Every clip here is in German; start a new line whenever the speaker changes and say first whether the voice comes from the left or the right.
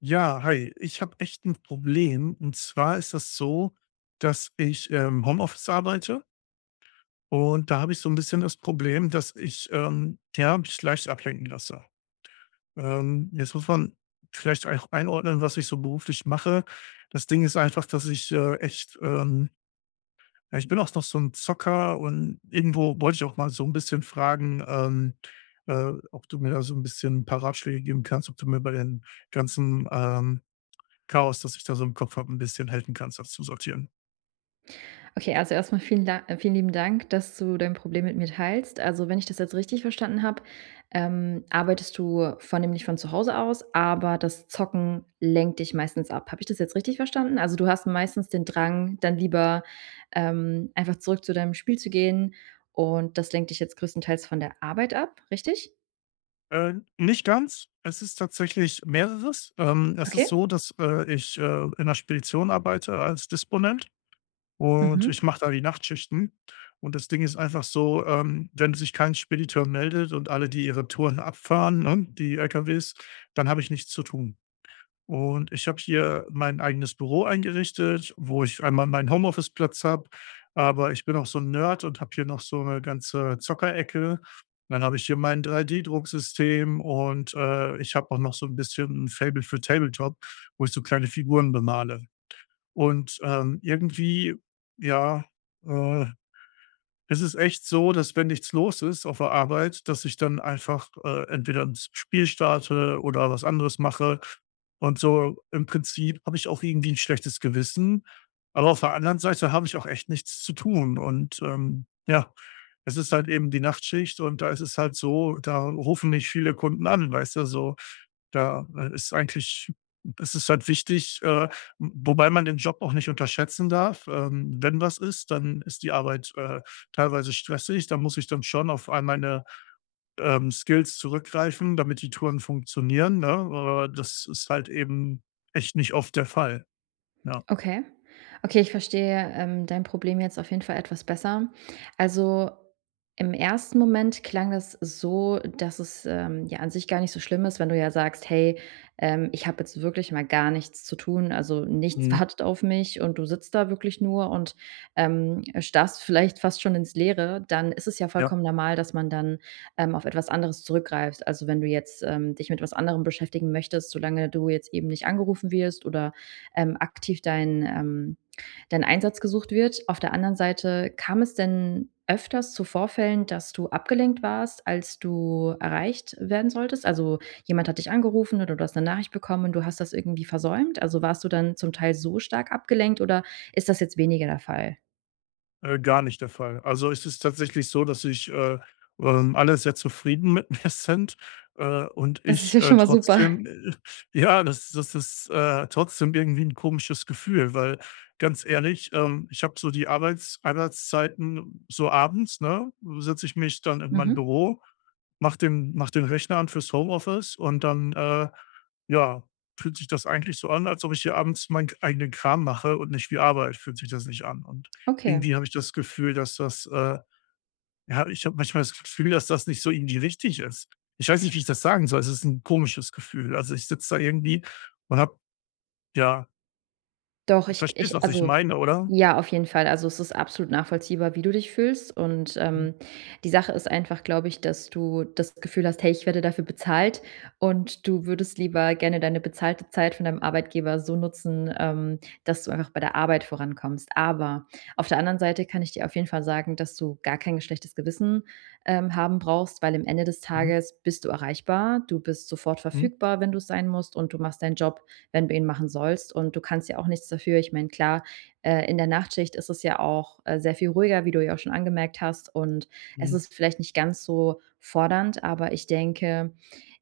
left: Ja, hi. Ich habe echt ein Problem. Und zwar ist das so, dass ich im Homeoffice arbeite und da habe ich so ein bisschen das Problem, dass ich, ja, mich leicht ablenken lasse. Jetzt muss man vielleicht auch einordnen, was ich so beruflich mache. Das Ding ist einfach, dass ich, echt, ja, ich bin auch noch so ein Zocker und irgendwo wollte ich auch mal so ein bisschen fragen, ob du mir da so 'n bisschen ein paar Ratschläge geben kannst, ob du mir bei den ganzen Chaos, das ich da so im Kopf habe, ein bisschen helfen kannst, das zu sortieren.
right: Okay, also erstmal vielen, vielen lieben Dank, dass du dein Problem mit mir teilst. Also, wenn ich das jetzt richtig verstanden habe, arbeitest du vornehmlich von zu Hause aus, aber das Zocken lenkt dich meistens ab. Habe ich das jetzt richtig verstanden? Also, du hast meistens den Drang, dann lieber einfach zurück zu deinem Spiel zu gehen und das lenkt dich jetzt größtenteils von der Arbeit ab, richtig?
left: Nicht ganz. Es ist tatsächlich mehreres. Es ist
right: Okay?
left: so, dass, ich, in der Spedition arbeite als Disponent. Und
right: Mhm.
left: ich mache da die Nachtschichten. Und das Ding ist einfach so, wenn sich kein Spediteur meldet und alle, die ihre Touren abfahren, ne, die LKWs, dann habe ich nichts zu tun. Und ich habe hier mein eigenes Büro eingerichtet, wo ich einmal meinen Homeoffice-Platz habe, aber ich bin auch so ein Nerd und habe hier noch so eine ganze Zockerecke. Dann habe ich hier mein 3D-Drucksystem und, ich habe auch noch so ein bisschen ein Faible für Tabletop, wo ich so kleine Figuren bemale. Und, ja, äh, es ist echt so, dass wenn nichts los ist auf der Arbeit, dass ich dann einfach, entweder 'n Spiel starte oder was anderes mache. Und so im Prinzip habe ich auch irgendwie ein schlechtes Gewissen, aber auf der anderen Seite habe ich auch echt nichts zu tun. Und, ja, es ist halt eben die Nachtschicht und da ist es halt so, da rufen nicht viele Kunden an, weißt du, so. Da, ist eigentlich es ist halt wichtig, wobei man den Job auch nicht unterschätzen darf. Wenn was ist, dann ist die Arbeit, teilweise stressig. Da muss ich dann schon auf all meine, Skills zurückgreifen, damit die Touren funktionieren, ne? Aber das ist halt eben echt nicht oft der Fall. Ja.
right: Okay. Okay, ich verstehe, dein Problem jetzt auf jeden Fall etwas besser. Also, im ersten Moment klang das so, dass es, ja an sich gar nicht so schlimm ist, wenn du ja sagst: „Hey, ich habe jetzt wirklich mal gar nichts zu tun, also, nichts
left: Mhm.
right: wartet auf mich“, und du sitzt da wirklich nur und, starrst vielleicht fast schon ins Leere, dann ist es ja
left: Ja.
right: vollkommen normal, dass man dann, auf etwas anderes zurückgreift. Also, wenn du jetzt, dich mit was anderem beschäftigen möchtest, solange du jetzt eben nicht angerufen wirst oder aktiv dein, dein Einsatz gesucht wird. Auf der anderen Seite, kam es denn öfters zu Vorfällen, dass du abgelenkt warst, als du erreicht werden solltest? Also jemand hat dich angerufen oder du hast eine Nachricht bekommen und du hast das irgendwie versäumt? Also warst du dann zum Teil so stark abgelenkt oder ist das jetzt weniger der Fall?
left: Gar nicht der Fall. Also, es ist tatsächlich so, dass ich, alle sehr zufrieden mit mir sind, und
right: Das ist
left: ich,
right: ja schon mal super.
left: trotzdem ja, das ist, trotzdem irgendwie ein komisches Gefühl, weil ganz ehrlich, ich habe so die Arbeitszeiten so abends, ne, setze ich mich dann in mein
right: Mhm.
left: Büro, mache den Rechner an fürs Homeoffice und dann, ja, fühlt sich das eigentlich so an, als ob ich hier abends meinen eigenen Kram mache und nicht wie Arbeit fühlt sich das nicht an und
right: Okay.
left: irgendwie habe ich das Gefühl, ja, ich habe manchmal das Gefühl, dass das nicht so irgendwie richtig ist. Ich weiß nicht, wie ich das sagen soll. Es ist ein komisches Gefühl. Also, ich sitze da irgendwie und habe ja,
right: Doch,
left: du
right: ich
left: verstehst,
right: ich
left: was ich
right: also
left: meine, oder?
right: ja, auf jeden Fall. Also, es ist absolut nachvollziehbar, wie du dich fühlst und,
left: Mhm,
right: die Sache ist einfach, glaube ich, dass du das Gefühl hast: „Hey, ich werde dafür bezahlt“, und du würdest lieber gerne deine bezahlte Zeit von deinem Arbeitgeber so nutzen, dass du einfach bei der Arbeit vorankommst. Aber auf der anderen Seite kann ich dir auf jeden Fall sagen, dass du gar kein schlechtes Gewissen, haben brauchst, weil am Ende des
left: mhm,
right: Tages bist du erreichbar, du bist sofort
left: mhm,
right: verfügbar, wenn du's sein musst, und du machst deinen Job, wenn du ihn machen sollst. Und du kannst ja auch nichts dafür. Ich meine, klar, in der Nachtschicht ist es ja auch sehr viel ruhiger, wie du ja auch schon angemerkt hast. Und es
left: mhm,
right: ist vielleicht nicht ganz so fordernd, aber ich denke,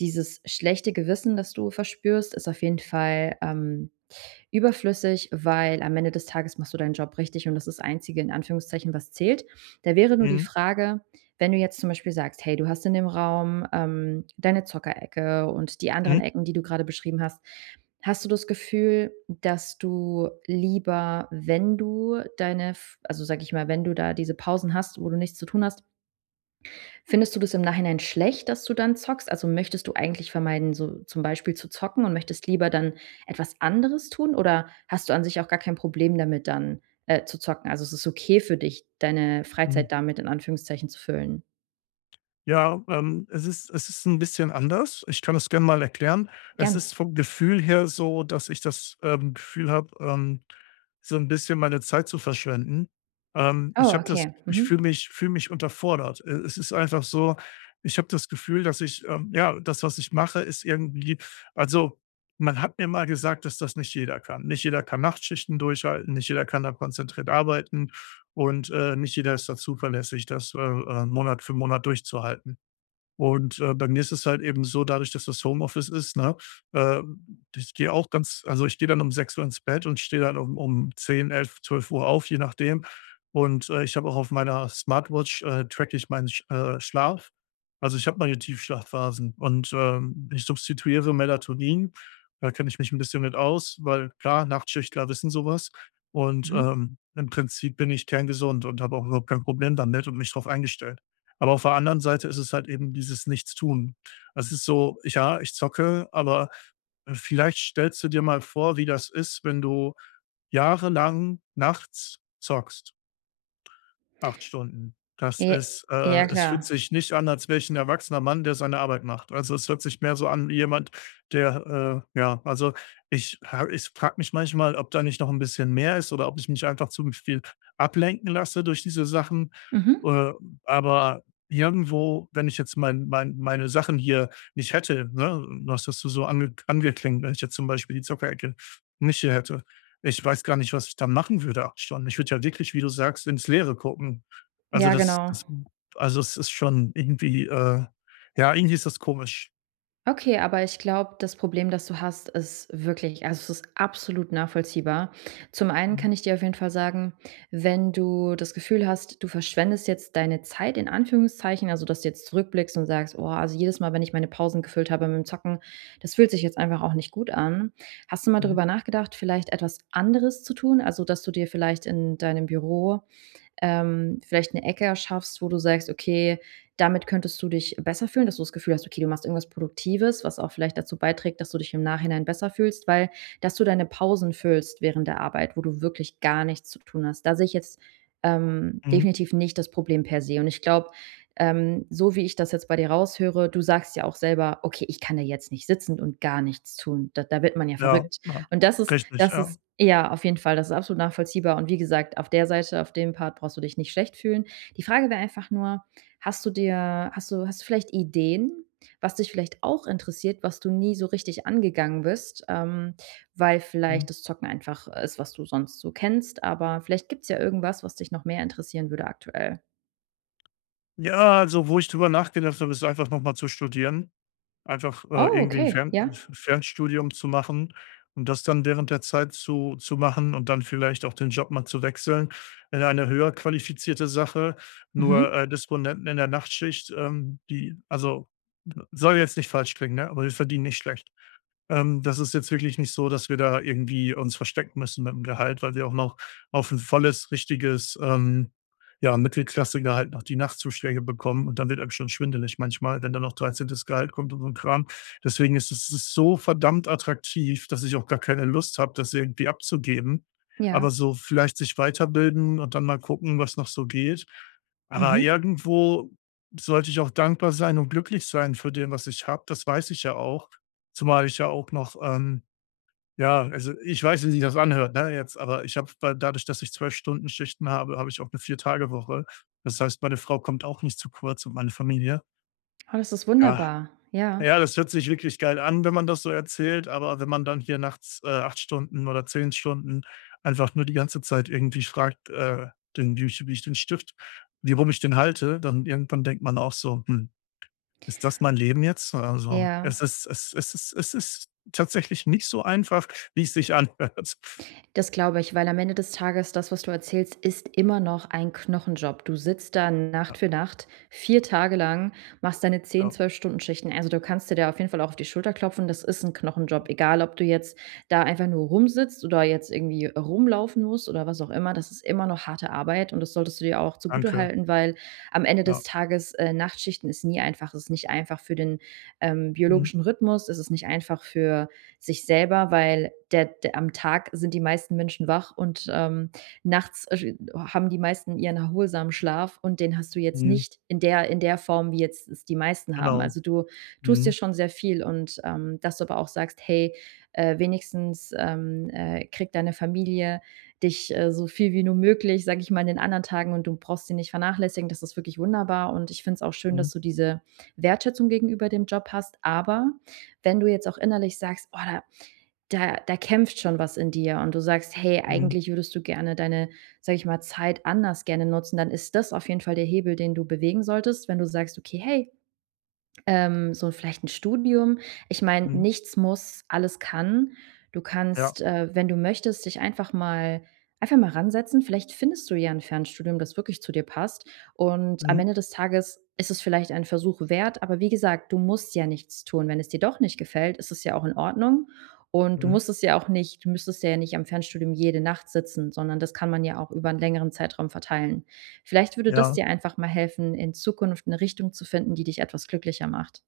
right: dieses schlechte Gewissen, das du verspürst, ist auf jeden Fall überflüssig, weil am Ende des Tages machst du deinen Job richtig und das ist das Einzige, in Anführungszeichen, was zählt. Da wäre nur die
left: mhm,
right: Frage, wenn du jetzt zum Beispiel sagst, hey, du hast in dem Raum, deine Zockerecke und die anderen
left: mhm,
right: Ecken, die du gerade beschrieben hast. Hast du das Gefühl, dass du lieber, wenn du deine f also, sage ich mal, wenn du da diese Pausen hast, wo du nichts zu tun hast, findest du das im Nachhinein schlecht, dass du dann zockst? Also, möchtest du eigentlich vermeiden, so zum Beispiel zu zocken und möchtest lieber dann etwas anderes tun? Oder hast du an sich auch gar kein Problem damit, dann, zu zocken? Also, es ist okay für dich, deine
left: mhm.
right: Freizeit damit in Anführungszeichen zu füllen?
left: Ja, es ist ein bisschen anders. Ich kann es gerne mal erklären. Es
right: Gern.
left: ist vom Gefühl her so, dass ich das, Gefühl habe, so ein bisschen meine Zeit zu verschwenden.
right: Oh,
left: Ich habe das
right: okay.
left: ich
right: Mhm.
left: fühle mich unterfordert. Es ist einfach so, ich habe das Gefühl, dass ich, ja, das, was ich mache, ist irgendwie also, man hat mir mal gesagt, dass das nicht jeder kann. Nicht jeder kann Nachtschichten durchhalten, nicht jeder kann da konzentriert arbeiten und, nicht jeder ist da zuverlässig, das, Monat für Monat durchzuhalten. Und, bei mir ist es halt eben so, dadurch, dass das Homeoffice ist, ne, ich gehe auch ganz also, ich gehe dann um 6 Uhr ins Bett und stehe dann um 10, 11, 12 Uhr auf, je nachdem. Und, ich habe auch auf meiner Smartwatch, tracke ich meinen Schlaf. Also, ich habe meine Tiefschlafphasen und, ich substituiere Melatonin. Da kenne ich mich ein bisschen mit aus, weil klar, Nachtschichtler wissen sowas. Und,
right: Mhm.
left: im Prinzip bin ich kerngesund und habe auch überhaupt kein Problem damit und mich darauf eingestellt. Aber auf der anderen Seite ist es halt eben dieses Nichtstun. Es ist so, ja, ich zocke, aber vielleicht stellst du dir mal vor, wie das ist, wenn du jahrelang nachts zockst. 8 Stunden. Das
right: J
left: ist
right: Ja,
left: es
right: klar.
left: fühlt sich nicht an, als wäre ich 'n erwachsener Mann, der seine Arbeit macht. Also, es hört sich mehr so an wie jemand, der, ja, also, ich frage mich manchmal, ob da nicht noch ein bisschen mehr ist oder ob ich mich einfach zu viel ablenken lasse durch diese Sachen.
right: Mhm.
left: Äh, aber irgendwo, wenn ich jetzt meine Sachen hier nicht hätte, ne? Du hast das so angeklängt, wenn ich jetzt zum Beispiel die Zockerecke nicht hier hätte. Ich weiß gar nicht, was ich da machen würde, 8 Stunden. Ich würde ja wirklich, wie du sagst, ins Leere gucken. Also,
right: Ja,
left: das
right: genau.
left: das also, es ist schon irgendwie, ja, irgendwie ist das komisch.
right: Okay, aber ich glaube, das Problem, das du hast, ist wirklich also, es ist absolut nachvollziehbar. Zum einen
left: Mhm,
right: kann ich dir auf jeden Fall sagen, wenn du das Gefühl hast, du verschwendest jetzt deine Zeit in Anführungszeichen, also, dass du jetzt zurückblickst und sagst: „Oh, also, jedes Mal, wenn ich meine Pausen gefüllt habe mit dem Zocken, das fühlt sich jetzt einfach auch nicht gut an.“ Hast du mal
left: mhm,
right: darüber nachgedacht, vielleicht etwas anderes zu tun? Also, dass du dir vielleicht in deinem Büro vielleicht eine Ecke schaffst, wo du sagst: „Okay, damit könntest du dich besser fühlen“, dass du das Gefühl hast, okay, du machst irgendwas Produktives, was auch vielleicht dazu beiträgt, dass du dich im Nachhinein besser fühlst, weil dass du deine Pausen füllst während der Arbeit, wo du wirklich gar nichts zu tun hast. Da sehe ich jetzt,
left: mhm.
right: definitiv nicht das Problem per se. Und ich glaube, so wie ich das jetzt bei dir raushöre, du sagst ja auch selber: „Okay, ich kann da jetzt nicht sitzen und gar nichts tun.“ Da wird man ja
left: Ja,
right: verrückt.
left: ja,
right: Und
left: richtig,
right: das
left: ja.
right: ist ja, auf jeden Fall, das ist absolut nachvollziehbar. Und wie gesagt, auf der Seite, auf dem Part brauchst du dich nicht schlecht fühlen. Die Frage wäre einfach nur, hast du dir hast du vielleicht Ideen, was dich vielleicht auch interessiert, was du nie so richtig angegangen bist, weil
left: Mhm.
right: vielleicht das Zocken einfach ist, was du sonst so kennst, aber vielleicht gibt's ja irgendwas, was dich noch mehr interessieren würde aktuell.
left: Ja, also, wo ich drüber nachgedacht habe, ist einfach nochmal zu studieren. Einfach,
right: Oh,
left: irgendwie ein
right: okay, ja.
left: Fernstudium zu machen und das dann während der Zeit zu machen und dann vielleicht auch den Job mal zu wechseln in eine höher qualifizierte Sache.
right: Mhm.
left: Nur, Disponenten in der Nachtschicht, die also, soll jetzt nicht falsch klingen, ne, aber wir verdienen nicht schlecht. Das ist jetzt wirklich nicht so, dass wir da irgendwie uns verstecken müssen mit dem Gehalt, weil wir auch noch auf ein volles, richtiges, ja, Mittelklassler halt noch die Nachtzuschläge bekommen und dann wird einem schon schwindelig manchmal, wenn dann noch 13. Gehalt kommt und so 'n Kram. Deswegen ist es es ist so verdammt attraktiv, dass ich auch gar keine Lust habe, das irgendwie abzugeben. Aber
right: Ja.
left: so vielleicht sich weiterbilden und dann mal gucken, was noch so geht. Aber
right: Mhm.
left: irgendwo sollte ich auch dankbar sein und glücklich sein für dem, was ich habe. Das weiß ich ja auch, zumal ich ja auch noch, ja, also, ich weiß, wie sich das anhört, ne, jetzt, aber ich habe dadurch, dass ich 12 Stunden-Schichten habe, habe ich auch eine 4 Tage Woche. Das heißt, meine Frau kommt auch nicht zu kurz und meine Familie.
right: Oh, das ist
left: Ja.
right: wunderbar. Ja.
left: Ja, das hört sich wirklich geil an, wenn man das so erzählt, aber wenn man dann hier nachts, 8 Stunden oder 10 Stunden einfach nur die ganze Zeit irgendwie fragt, den wie ich den Stift wie rum ich den halte, dann irgendwann denkt man auch so: „Hm, ist das mein Leben jetzt?" Also, es
right: Ja.
left: ist es es ist es ist tatsächlich nicht so einfach, wie es sich anhört. Ja.
right: Das glaube ich, weil am Ende des Tages das, was du erzählst, ist immer noch ein Knochenjob. Du sitzt da Nacht für Nacht, 4 Tage lang, machst deine zehn,
left: Ja,
right: 12 Stunden Schichten. Also, du kannst dir da auf jeden Fall auch auf die Schulter klopfen, das ist ein Knochenjob. Egal, ob du jetzt da einfach nur rumsitzt oder jetzt irgendwie rumlaufen musst oder was auch immer, das ist immer noch harte Arbeit und das solltest du dir auch zugute
left: danke.
right: halten, weil am Ende des
left: Ja.
right: Tages, Nachtschichten ist nie einfach. Es ist nicht einfach für den,
left: Mhm.
right: biologischen Rhythmus, es ist nicht einfach für sich selber, weil der der am Tag sind die meisten Menschen wach und, nachts sch haben die meisten ihren erholsamen Schlaf, und den hast du jetzt
left: Mhm.
right: nicht in der Form, wie jetzt es die meisten haben.
left: Genau.
right: Also, du tust dir
left: Mhm.
right: schon sehr viel, und, dass du aber auch sagst: „Hey, wenigstens, kriegt deine Familie dich, so viel wie nur möglich, sage ich mal, in den anderen Tagen und du brauchst sie nicht vernachlässigen.“ Das ist wirklich wunderbar und ich finde es auch schön,
left: Mhm.
right: dass du diese Wertschätzung gegenüber dem Job hast, aber wenn du jetzt auch innerlich sagst, oh, da kämpft schon was in dir und du sagst: „Hey,
left: Mhm.
right: eigentlich würdest du gerne deine, sag ich mal, Zeit anders gerne nutzen“, dann ist das auf jeden Fall der Hebel, den du bewegen solltest. Wenn du sagst: „Okay, hey, so vielleicht ein Studium. Ich meine,
left: Mhm.
right: nichts muss, alles kann. Du
left: Ja.
right: kannst, wenn du möchtest, dich einfach mal ransetzen. Vielleicht findest du ja ein Fernstudium, das wirklich zu dir passt. Und am
left: Mhm.
right: Ende des Tages ist es vielleicht ein Versuch wert, aber wie gesagt, du musst ja nichts tun. Wenn es dir doch nicht gefällt, ist es ja auch in Ordnung. Und
left: Mhm.
right: du müsstest ja nicht am Fernstudium jede Nacht sitzen, sondern das kann man ja auch über einen längeren Zeitraum verteilen. Vielleicht würde das
left: Ja.
right: dir einfach mal helfen, in Zukunft eine Richtung zu finden, die dich etwas glücklicher macht.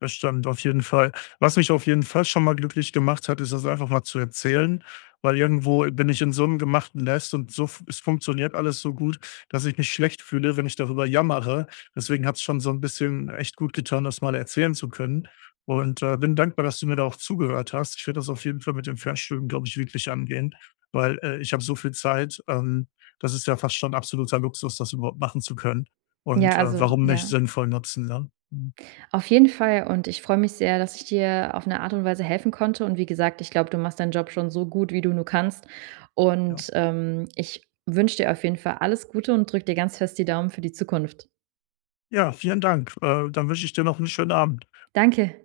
left: Das stimmt, auf jeden Fall. Was mich auf jeden Fall schon mal glücklich gemacht hat, ist das einfach mal zu erzählen, weil irgendwo bin ich in so einem gemachten Nest und so f es funktioniert alles so gut, dass ich mich schlecht fühle, wenn ich darüber jammere. Deswegen hat es schon so ein bisschen echt gut getan, das mal erzählen zu können und, bin dankbar, dass du mir da auch zugehört hast. Ich werde das auf jeden Fall mit dem Fernstudium, glaube ich, wirklich angehen, weil, ich habe so viel Zeit, das ist ja fast schon absoluter Luxus, das überhaupt machen zu können
right: Ja,
left: und, warum nicht sinnvoll nutzen, ne? Mhm,
right: auf jeden Fall, und ich freue mich sehr, dass ich dir auf eine Art und Weise helfen konnte und wie gesagt, ich glaube, du machst deinen Job schon so gut, wie du nur kannst
left: ja.
right: und, ich wünsche dir auf jeden Fall alles Gute und drücke dir ganz fest die Daumen für die Zukunft.
left: Ja, vielen Dank. Dann wünsche ich dir noch einen schönen Abend.
right: Danke.